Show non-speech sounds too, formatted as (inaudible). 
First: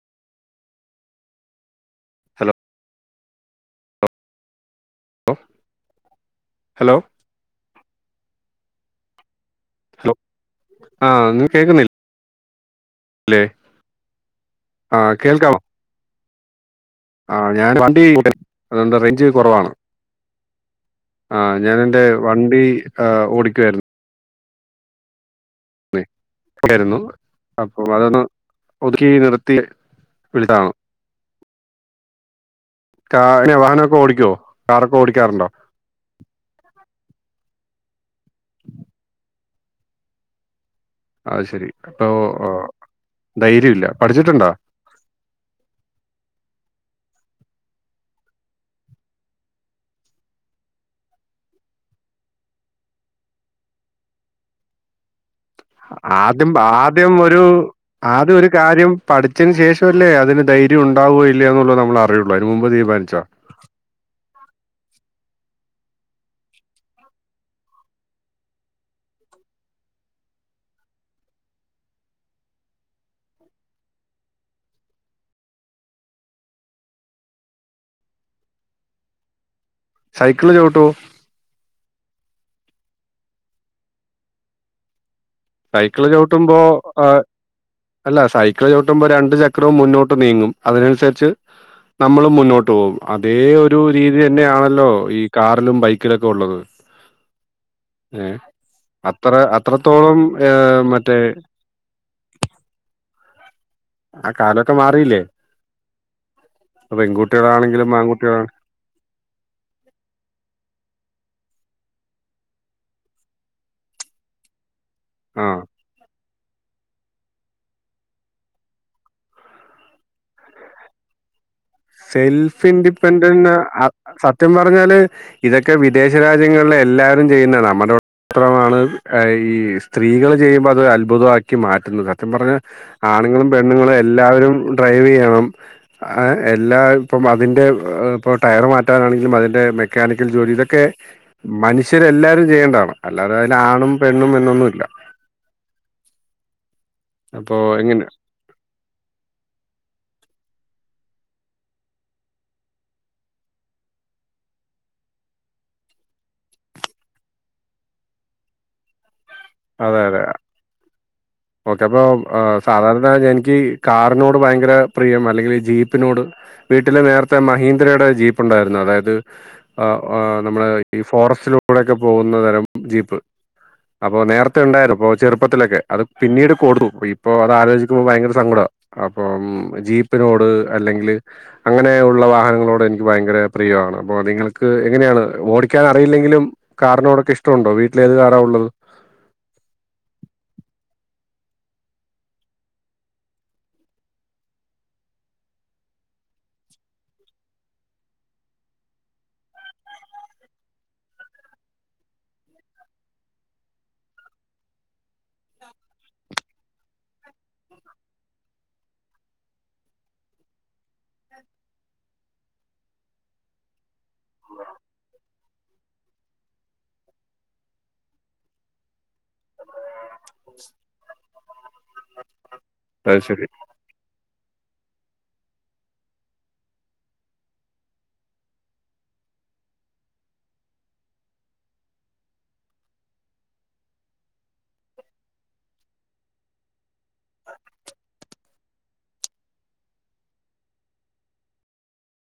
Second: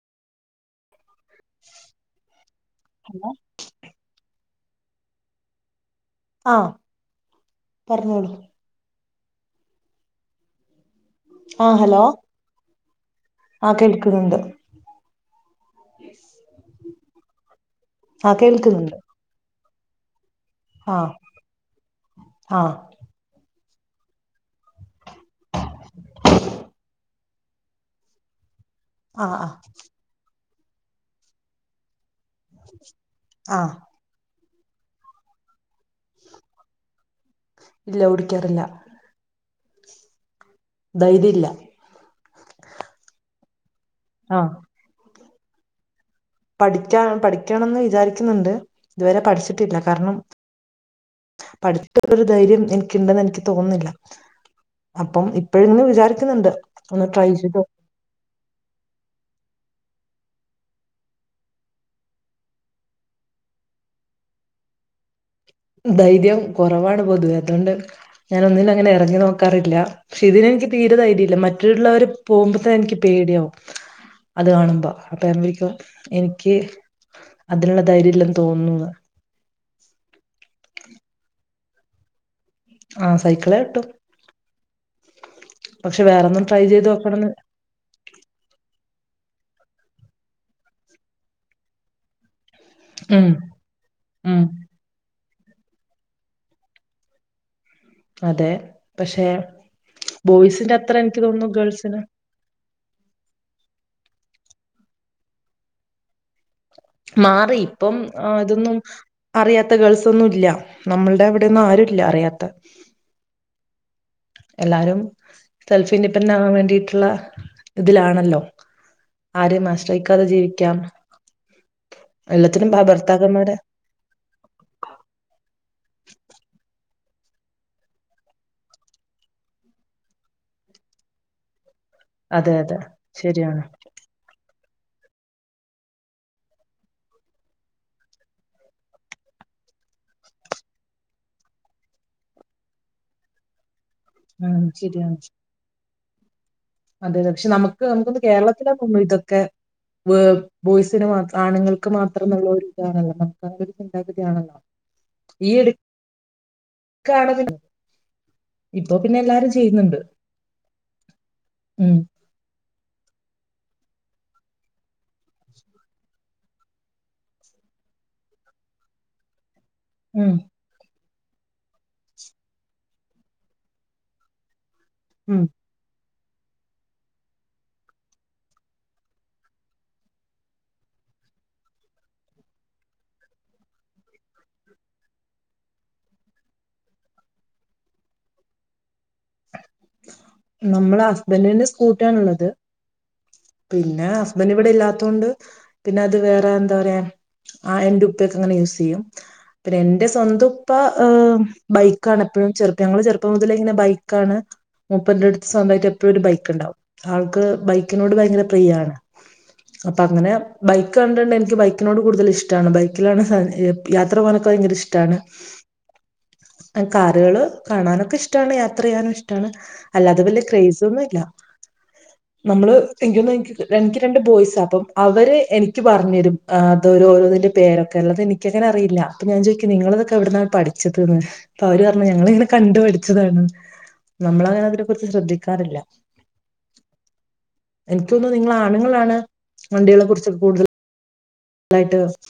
Hello hello hello ആഹ് പറഞ്ഞോളൂ. Hello, ആഹ്, നി ആഹ് കേൾക്കുന്നില്ലേ? ഹലോ ആഹ്, കേൾക്കുന്നുണ്ട്. ആഹ്, കേൾക്കാവോ? യെസ് ആഹ്, ഞാൻ വണ്ടി (unintelligible) അത്കൊണ്ട് റേഞ്ച് കുറവാണ്. ആഹ്, ഞാന് എന്റെ വണ്ടി ആഹ് ഓടിക്കുവായിരുന്നു. രുന്നു അപ്പൊ അതൊന്ന് ഒതുക്കി ആഹ് ആഹ് നിർത്തി വിളിചതാണ്. കാ ആഹ് വാഹനമൊക്കെ ഓടിക്കുവോ? കാറൊക്കെ ഓടിക്കാറുണ്ടോ? ഇല്ല ഓടി ക്കാറില്ല. ധൈര്യം അത് ഇല്ല ശരി, അപ്പൊ ധൈര്യല്ല. ആഹ് പഠിച്ചിട്ടുണ്ടോ? പഠിക്കാ പഠിക്കണംന്ന് വിചാരിക്കുന്നുണ്ട്, ഇതുവരെ പഠിച്ചിട്ടില്ല. കാരണം പഠിത്തതിനൊരു ധൈര്യം എനിക്കുണ്ടെന്ന് എനിക്ക് തോന്നുന്നില്ല. അപ്പം ഇപ്പോഴ്ന്ന് വിചാരിക്കുന്നുണ്ട് ഒന്ന് ട്രൈ ചെയ്തോ. ആദ്യ ഒരു കാര്യം പഠിച്ചതിന് ശേഷമല്ലേ അതിന് ധൈര്യം ഉണ്ടാവുകയോ ഇല്ലേ എന്നുള്ളൂ നമ്മള് റിയുള്ളൂ അതിന് മുൻപ് തീരുമാനിച്ചോ? ധൈര്യം കുറവാണ് പൊതുവെ, അതുകൊണ്ട് ഞൻ ഒന്നിനും അങ്ങനെ ഇറങ്ങി നോക്കാറില്ല. പക്ഷെ ഇതിനെ നിക്ക് തീര ധൈര്യല്ല. മറ്റൊള്ളവര് പോകുമ്പോത്തെന്നെ എനിക്ക് പേടിയാവും. അത് കാണുമ്പോ അപ്പൊ (unintelligible) എനിക്ക്. അതിനുള്ള ധൈര്യം ഇല്ലന്ന് തോന്നുന്നു ന്ന്. സൈക്കിള് ചവിട്ടോ? ആഹ് സൈക്കിള് ചവിട്ടും. സൈക്കിള് ചവിട്ടുമ്പോ ആഹ്. അല്ല സൈക്കിൾ ചവിട്ടുമ്പോ രണ്ടു ചക്രവും മുന്നോട്ട് നീങ്ങും അതിനനുസരിച്ച്. നമ്മൾ മുന്നോട്ട് പോകും ഉം അതേ ഒരു രീതി ഉം തന്നെയാണല്ലോ ഈ. കാറിലും ബൈക്കിലൊക്കെ ഉള്ളത്. ഏ അതെ പക്ഷെ അത്ര അത്രത്തോളം. ബോയ്സിന്റെ ഏഹ് അത്ര മറ്റേ എനിക്ക് തോന്നുന്നു ഗേൾസിന്. ആ കാലൊക്കെ മാറിയില്ലേ? മാറി ഇപ്പം പെൺകുട്ടികളാണെങ്കിലും ആ ആൺകുട്ടികളാ ഇതൊന്നും. അറിയാത്ത ഗേൾസ് ഒന്നും ഇല്ല. നമ്മളുടെ ഇവിടെന്നും ആരുല്ല അറിയാത്ത. എല്ലാരും ആഹ് സെൽഫി ഇൻഡിപെൻറ് ആകാൻ വേണ്ടിട്ടുള്ള ഇതിലാണല്ലോ. ആരേം ആശ്രയിക്കാതെ ജീവിക്കാം. സെൽഫ് എല്ലാത്തിനും ഭ- ഇൻഡിപെൻഡന്റ് ഭർത്താക്കന്മാരെ അത് സത്യം പറഞ്ഞാല്. ഇതൊക്കെ വിദേശ രാജ്യങ്ങള് എല്ലാരും ചെയ്യുന്ന നമ്മുടെ. മാത്രമാണ് അഈ സ്ത്രീകൾ ചെയ്യുമ്പോ അത് അത്ഭുതമാക്കി മാറ്റുന്നത്. എന്താ അതെ പറഞ്ഞാ അതെ ആണുങ്ങളും ശരിയാണ് പെണ്ണുങ്ങളും എല്ലാവരും ഡ്രൈവ് ചെയ്യണം എല്ലാ ഇപ്പം അതിന്റെ ഇപ്പൊ ടയർ മാറ്റാനാണെങ്കിലും അതിന്റെ മെക്കാനിക്കൽ ജോലി ഇതൊക്കെ. മനുഷ്യരെ എല്ലാവരും ചെയ്യേണ്ടതാണ്. അല്ലാതെ അതിന് ആണും പെണ്ണും ആഹ് എന്നൊന്നുമില്ല ശെരിയാണ്. അതെ അതെ പക്ഷെ അപ്പൊ നമുക്ക് എങ്ങനെ നമുക്കൊന്ന് കേരളത്തിലാ തോന്ന്ണു ഇതൊക്കെ. വ് ബോയ്സിന് മാ ആണുങ്ങൾക്ക് മാത്രംള്ള ഒരു ഇതാണല്ലോ, നമുക്ക് ഒരു ചിന്താഗതിയാണല്ലോ. ഈ യിടെ കാണുന്ന്ണ്ട് ഇപ്പൊ പിന്നെ എല്ലാരും. ചെയ്യുന്നുണ്ട്. അതെ അതെ ഓക്കെ ഉം അപ്പൊ, സാധാരണ എനിക്ക് കാറിനോട് ഭയങ്കര പ്രിയം അല്ലെങ്കിൽ ജീപ്പിനോട്. വീട്ടില് നേരത്തെ മഹീന്ദ്രയുടെ ജീപ്പ് ഉണ്ടായിരുന്നു. അതായത് ആഹ് ആഹാ ഉം നമ്മളെ ഈ ഫോറസ്റ്റിലൂടെക്കെ പോകുന്ന തരം ജീപ്പ് അപ്പൊ നേരത്തെ ഉണ്ടായിരുന്നു. അപ്പൊ, ഉം ചെറുപ്പത്തിലൊക്കെ അത് പിന്നീട് കൊടുത്തു. ഇപ്പൊ അത് ആലോചിക്കുമ്പോ ഭയങ്കര സങ്കട. അപ്പം ജീപ്പിനോട് അല്ലെങ്കില്. അങ്ങനെ ഉള്ള വാഹനങ്ങളോട് എനിക്ക് ഭയങ്കര പ്രിയണ്. അപ്പൊ നിങ്ങൾക്ക് എങ്ങനെയാണ് ഓടിക്കാൻ അറിയില്ലെങ്കിലും. കാറിനോടൊക്കെ ഇഷ്ടുണ്ടോ വീട്ടില് ഏത് കാറാ ഉള്ളത്? നമ്മള് ഹസ്ബൻറിന്റെ സ്കൂട്ടിയയാണ്ള്ളത്. പിന്നെ ഹസ്ബൻഡ് ഇവിടെ ഇല്ലാത്തൊണ്ട് പിന്നെ അത് വേറെ എന്താ പറയാ. ആഹ് എന്റെ ഉപ്പക്കെങ്ങനെ യൂസ് ചെയ്യും. പിന്നെ എന്റെ സ്വന്തു ഉപ്പ ഹ് ബൈക്കാണ് എപ്പഴും ചെറുപ്പം ഞങ്ങള് ചെറുപ്പം മുതലെ ഇങ്ങനെ ബൈക്കാണ്. ഉപ്പന്റെടുത്ത് സ്വന്തമായിട്ട് എപ്പഴും ഒരു ബൈക്ക് ഉണ്ടാവും. ആൾക്ക് ബൈക്കിനോട് ഭയങ്കര പ്രിയാണ്. അപ്പൊ അങ്ങനെ ബൈക്ക് കണ്ടിണ്ട് എനിക്ക് ബൈക്കിനോട് കൂടുതൽ ഇഷ്ടമാണ് ബൈക്കിലാണ്. സദ് യാത്ര പോകാനൊക്കെ ഭയങ്കര ഇഷ്ടമാണ്. (unintelligible) കാറുകള് കാണാനൊക്കെ ഇഷ്ടമാണ്. യാത്ര ചെയ്യാനും ഇഷ്ടമാണ്. അല്ലാതെ വലിയ ക്രേയ്സൊന്നും ഇല്ല. നമ്മള് അത് ശരി (unintelligible) എനിക്ക് രണ്ട് ബോയ്സ അപ്പം അവര് എനിക്ക് രണ്ട് ബോയ്സാ അപ്പം അവര് എനിക് പറഞ്ഞ് തരും അത് ഓരോ ഓരോന്നിന്റെ പേരൊക്കെ ഉള്ളത് എനിക്ക്. എനിക്കങ്ങനെ അറിയില്ല. അപ്പ ഞൻ ചോദയിക്കും നിങ്ങള്തൊക്കെ എവിടുന്നാണ് പഠിച്ചതന്ന്. അപ്പൊ അവര് പറഞ്ഞു ഞങ്ങളിങ്ങനെ കണ്ടു പഠിച്ചതാണ് നമ്മള് അങ്ങനെ അതിനെ കുറിച്ച് ശ്രദ്ധിക്കാറില്ല. എനിക്ക് തോന്നുന്നു നിങ്ങള് ആണുങ്ങളാണ് വണ്ടികളെ കുറിച്ച് കൂടുതൽ. തലായിട്ട്